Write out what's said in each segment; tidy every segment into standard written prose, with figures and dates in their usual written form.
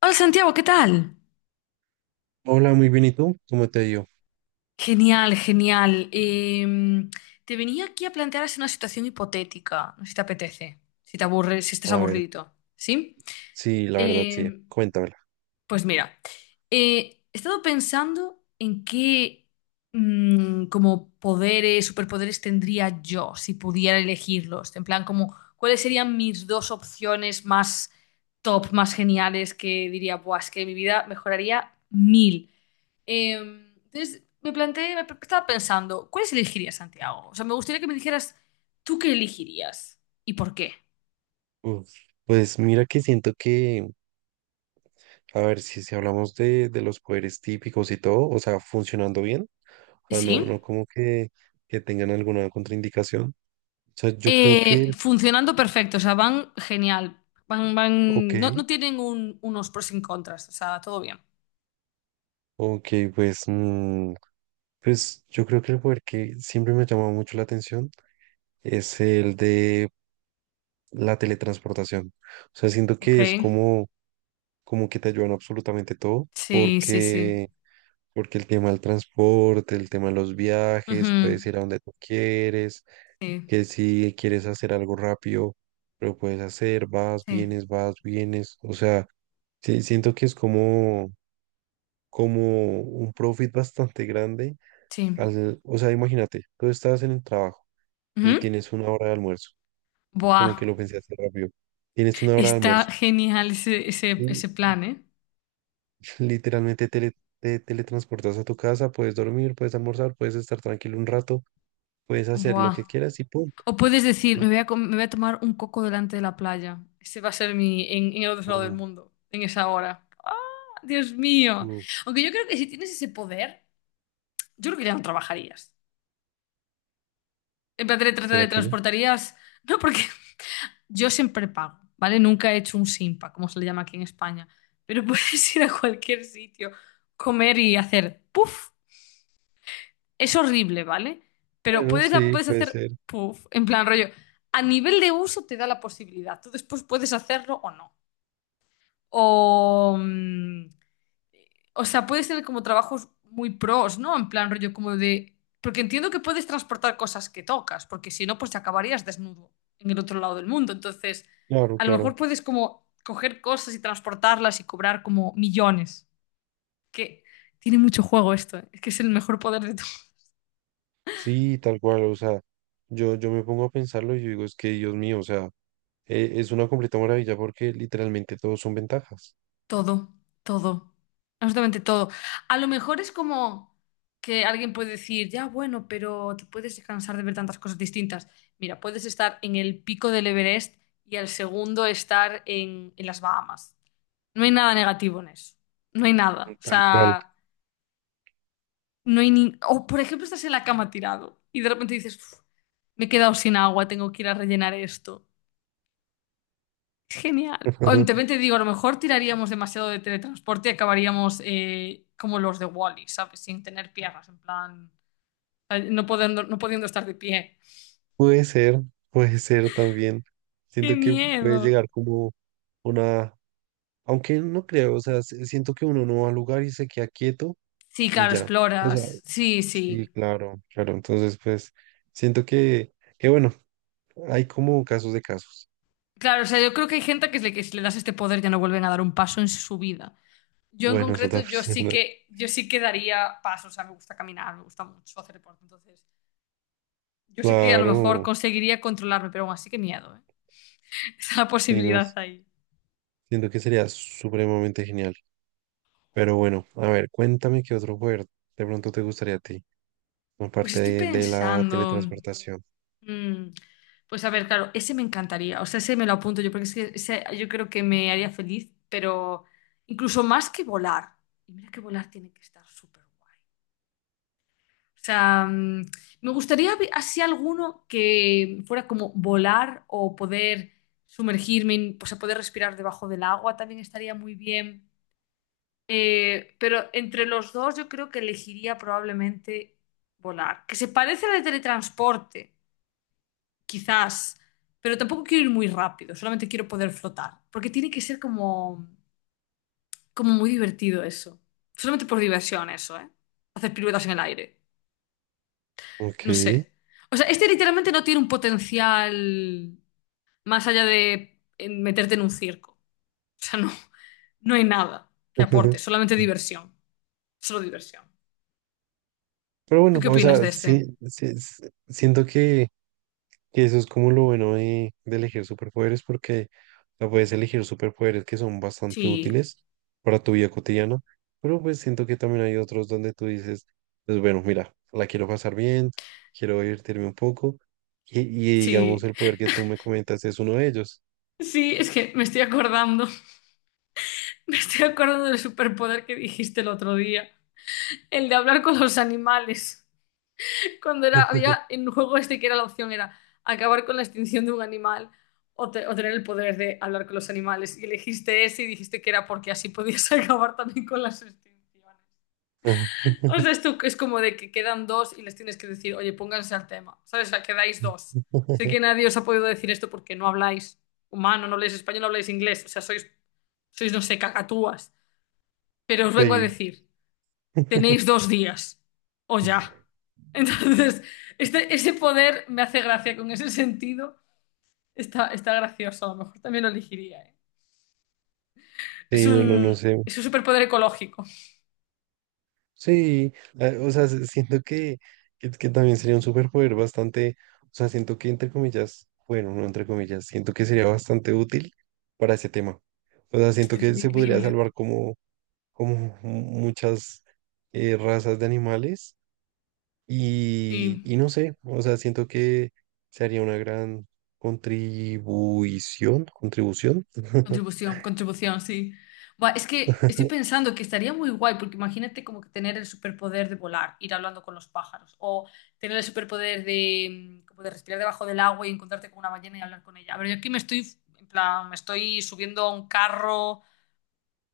Hola Santiago, ¿qué tal? Hola, muy bien, ¿y tú? ¿Cómo te ha ido? Genial, genial. Te venía aquí a plantear así una situación hipotética, no sé si te apetece, si te aburres, si estás A ver, aburrido, ¿sí? sí, la verdad, sí, Em, cuéntamela. pues mira, he estado pensando en qué, como poderes, superpoderes tendría yo si pudiera elegirlos. En plan, como cuáles serían mis dos opciones más top, más geniales, que diría, buah, es que mi vida mejoraría mil. Entonces me planteé, estaba pensando, ¿cuáles elegirías, Santiago? O sea, me gustaría que me dijeras, ¿tú qué elegirías? ¿Y por qué? Uf, pues mira que siento a ver, si hablamos de los poderes típicos y todo, o sea, funcionando bien, o sea, no, ¿Sí? no como que tengan alguna contraindicación. O sea, yo creo Funcionando perfecto, o sea, van genial. Ok, No, no tienen unos pros y contras, o sea, todo bien. ok, pues, pues yo creo que el poder que siempre me ha llamado mucho la atención es el de la teletransportación. O sea, siento Ok. que es como, como que te ayudan absolutamente todo, Sí, sí, sí. porque... Porque el tema del transporte, el tema de los viajes, puedes Ujú. ir a donde tú quieres, Sí, que si quieres hacer algo rápido, lo puedes hacer, vas, sí, vienes, vas, vienes. O sea, sí, siento que es como, como un profit bastante grande. sí. O sea, imagínate, tú estás en el trabajo y Ujú. tienes una hora de almuerzo, Buah, como que lo pensé hacer rápido. Tienes una hora de está almuerzo genial ese, ese, y ese plan, ¿eh? literalmente te teletransportas a tu casa, puedes dormir, puedes almorzar, puedes estar tranquilo un rato. Puedes hacer lo Buah. que quieras y punto. O puedes decir, Eh, me voy a tomar un coco delante de la playa. Ese va a ser mi en el otro lado del o- mundo, en esa hora. ¡Ah, Dios mío! o, Aunque yo creo que si tienes ese poder, yo creo que ya no trabajarías. En plan, te te ¿Será te que no? transportarías. No, porque yo siempre pago, ¿vale? Nunca he hecho un simpa, como se le llama aquí en España. Pero puedes ir a cualquier sitio, comer y hacer puff. Es horrible, ¿vale? Pero Bueno, sí, puedes puede hacer ser. puff, en plan rollo, a nivel de uso te da la posibilidad. Tú después puedes hacerlo o no. O, o sea, puedes tener como trabajos muy pros, ¿no? En plan rollo como de... Porque entiendo que puedes transportar cosas que tocas, porque si no, pues te acabarías desnudo en el otro lado del mundo. Entonces, Claro, a lo mejor claro. puedes como coger cosas y transportarlas y cobrar como millones. Que tiene mucho juego esto, ¿eh? Es que es el mejor poder de tu... Sí, tal cual. O sea, yo me pongo a pensarlo y yo digo, es que Dios mío, o sea, es una completa maravilla porque literalmente todos son ventajas. Todo, todo, absolutamente todo. A lo mejor es como que alguien puede decir, ya, bueno, pero te puedes cansar de ver tantas cosas distintas. Mira, puedes estar en el pico del Everest y al segundo estar en las Bahamas. No hay nada negativo en eso. No hay nada. O Tal cual. sea, no hay ni... O por ejemplo, estás en la cama tirado y de repente dices, "Uf, me he quedado sin agua, tengo que ir a rellenar esto". Genial. O también te digo, a lo mejor tiraríamos demasiado de teletransporte y acabaríamos, como los de Wall-E, ¿sabes? Sin tener piernas, en plan, no pudiendo estar de pie. Puede ser, puede ser también. ¡Qué Siento que puede miedo! llegar como una, aunque no creo, o sea, siento que uno no va al lugar y se queda quieto Sí, y claro, ya. O sea, exploras. Sí, sí, sí. claro, claro. Entonces, pues, siento que bueno, hay como casos de casos. Claro, o sea, yo creo que hay gente que, que si le das este poder ya no vuelven a dar un paso en su vida. Yo en Bueno, eso concreto, también es verdad. Yo sí que daría pasos, o sea, me gusta caminar, me gusta mucho hacer deporte, entonces yo sé que a lo mejor Claro, conseguiría controlarme, pero aún así, que miedo, ¿eh? Esa sí, no, posibilidad ahí. siento que sería supremamente genial. Pero bueno, a ver, cuéntame qué otro juego de pronto te gustaría a ti, Pues aparte estoy de la pensando, teletransportación. mm, pues a ver, claro, ese me encantaría. O sea, ese me lo apunto yo, porque es que ese yo creo que me haría feliz, pero incluso más que volar. Y mira que volar tiene que estar súper guay. O sea, me gustaría así alguno que fuera como volar o poder sumergirme, o sea, poder respirar debajo del agua también estaría muy bien. Pero entre los dos, yo creo que elegiría probablemente volar, que se parece al de teletransporte. Quizás, pero tampoco quiero ir muy rápido, solamente quiero poder flotar, porque tiene que ser como, como muy divertido eso. Solamente por diversión eso, ¿eh? Hacer piruetas en el aire. Ok. No sé. O sea, este literalmente no tiene un potencial más allá de, meterte en un circo. O sea, no, no hay nada que aporte, solamente diversión. Solo diversión. Pero ¿Tú bueno, qué o opinas sea, de este? sí, sí, sí, siento que eso es como lo bueno de elegir superpoderes, porque o sea, puedes elegir superpoderes que son bastante Sí, útiles para tu vida cotidiana, pero pues siento que también hay otros donde tú dices, pues bueno, mira, la quiero pasar bien, quiero divertirme un poco, y digamos sí. el poder que tú me comentas es uno de ellos. Sí, es que me estoy acordando. Me estoy acordando del superpoder que dijiste el otro día. El de hablar con los animales. Cuando era, había en un juego este que era la opción, era acabar con la extinción de un animal o, o tener el poder de hablar con los animales. Y elegiste ese y dijiste que era porque así podías acabar también con las extinciones. O sea, esto es como de que quedan dos y les tienes que decir, oye, pónganse al tema, ¿sabes? O sea, quedáis dos. Sé que nadie os ha podido decir esto porque no habláis humano, no habláis español, no habláis inglés, o sea, sois, no sé, cacatúas. Pero os vengo a Sí. decir, tenéis dos días, o ya. Entonces, este, ese poder me hace gracia con ese sentido. Está gracioso, a lo mejor también lo elegiría, ¿eh? Sí, no, no sé. Es un superpoder ecológico. Sí, o sea, siento que también sería un superpoder bastante, o sea, siento que entre comillas, bueno, no entre comillas, siento que sería bastante útil para ese tema. O sea, Este siento que es se podría increíble. salvar como, como muchas razas de animales Sí. y no sé, o sea, siento que se haría una gran contribución, contribución, Contribución, contribución, sí. Buah, es que estoy pensando que estaría muy guay, porque imagínate como que tener el superpoder de volar, ir hablando con los pájaros, o tener el superpoder de, como de respirar debajo del agua y encontrarte con una ballena y hablar con ella. A ver, yo aquí me estoy, en plan, me estoy subiendo a un carro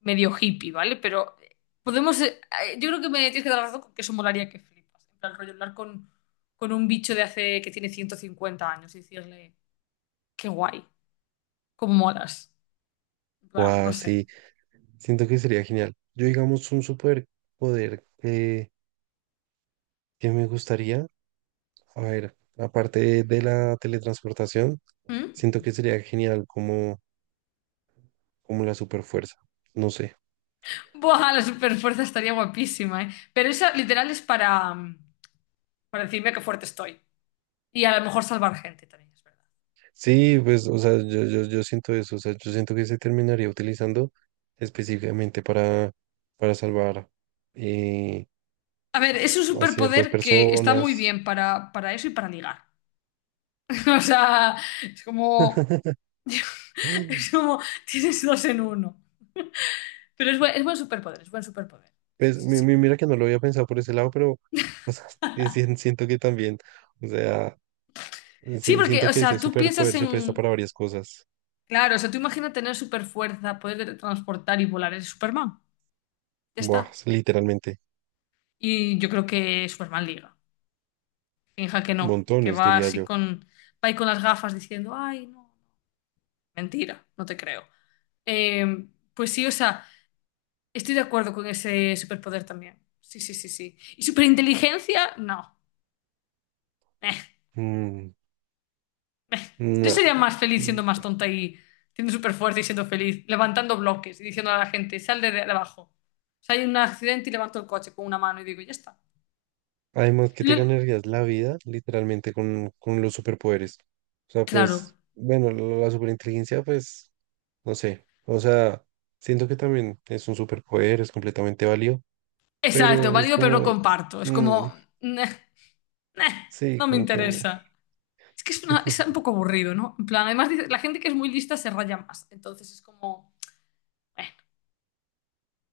medio hippie, ¿vale? Pero, podemos, yo creo que me tienes que dar la razón con que eso molaría que flipas. En plan, rollo, con un bicho de hace, que tiene 150 años y decirle, qué guay, cómo molas. En o plan, no sé. así, siento que sería genial. Yo digamos un superpoder que me gustaría. A ver, aparte de la teletransportación, ¿Mm? siento que sería genial como, como la superfuerza. No sé. Buah, la superfuerza estaría guapísima, ¿eh? Pero esa literal es para, para decirme qué fuerte estoy. Y a lo mejor salvar gente también, es verdad. Sí, pues, o sea, yo siento eso. O sea, yo siento que se terminaría utilizando específicamente para salvar eh, A ver, es un a ciertas superpoder que está muy personas. bien para eso y para ligar. O sea, es como, es como, tienes dos en uno. Pero es buen superpoder, es buen superpoder. Sí, Pues, sí, sí. Mira que no lo había pensado por ese lado, pero o sea, sí, sí, siento que también, o sea, Sí, sí, porque, siento o que sea, ese tú piensas superpoder se presta en, para varias cosas. claro, o sea, tú imaginas tener superfuerza, poder transportar y volar, eres Superman. Ya Buah, está. literalmente, Y yo creo que Superman liga. Finja que no, que montones, va diría así yo. con, va ahí con las gafas diciendo, ay, no, no, mentira, no te creo. Eh, pues sí, o sea, estoy de acuerdo con ese superpoder también. Sí, sí, sí, sí. ¿Y superinteligencia? No. Eh, Mm, eh. Yo sería no. más feliz siendo más tonta y siendo súper fuerte y siendo feliz, levantando bloques y diciendo a la gente, sal de abajo. O sea, hay un accidente y levanto el coche con una mano y digo, ya está. Además que te Lo- ganarías la vida literalmente con los superpoderes. O sea, Claro, pues, bueno, la superinteligencia, pues, no sé. O sea, siento que también es un superpoder, es completamente válido, exacto, pero es válido, pero no como, comparto. Es mm, como, "Neh, neh, sí, no me como que, mm, interesa". Es que es, es un poco aburrido, ¿no? En plan, además dice, la gente que es muy lista se raya más. Entonces es como, eh,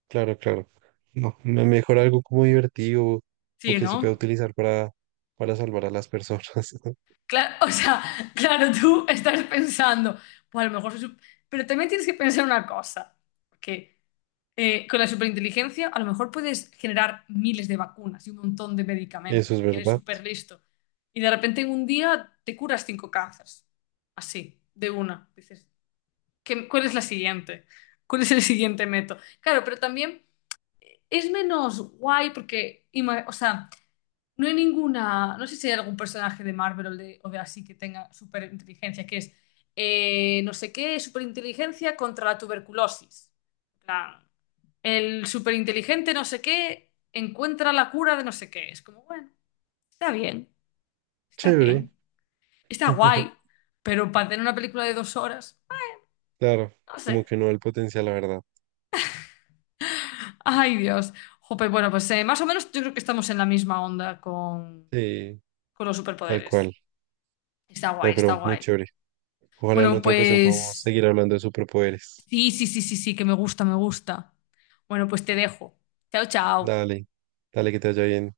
claro, claro. No, mejor algo como divertido o sí, que se pueda ¿no? utilizar para salvar a las personas. Claro, o sea, claro, tú estás pensando, pues a lo mejor pero también tienes que pensar una cosa, que, con la superinteligencia a lo mejor puedes generar miles de vacunas y un montón de Eso medicamentos, es porque eres verdad. súper listo. Y de repente en un día te curas cinco cánceres. Así, de una. Dices, ¿cuál es la siguiente? ¿Cuál es el siguiente método? Claro, pero también es menos guay porque, o sea, no hay ninguna, no sé si hay algún personaje de Marvel o de, así que tenga superinteligencia, que es, no sé qué, superinteligencia contra la tuberculosis. En plan, el superinteligente no sé qué encuentra la cura de no sé qué. Es como, bueno, está bien, está Chévere. bien, está guay, pero para tener una película de 2 horas, Claro, no como sé. que no el potencial, la verdad. Ay, Dios. Jope, bueno, pues, más o menos yo creo que estamos en la misma onda Sí, con, los tal superpoderes. cual. Está No, guay, está pero muy guay. chévere. Ojalá en Bueno, otra ocasión podamos pues seguir hablando de superpoderes. sí, sí, sí, sí, sí, que me gusta, me gusta. Bueno, pues te dejo. Chao, chao. Dale, dale que te vaya bien.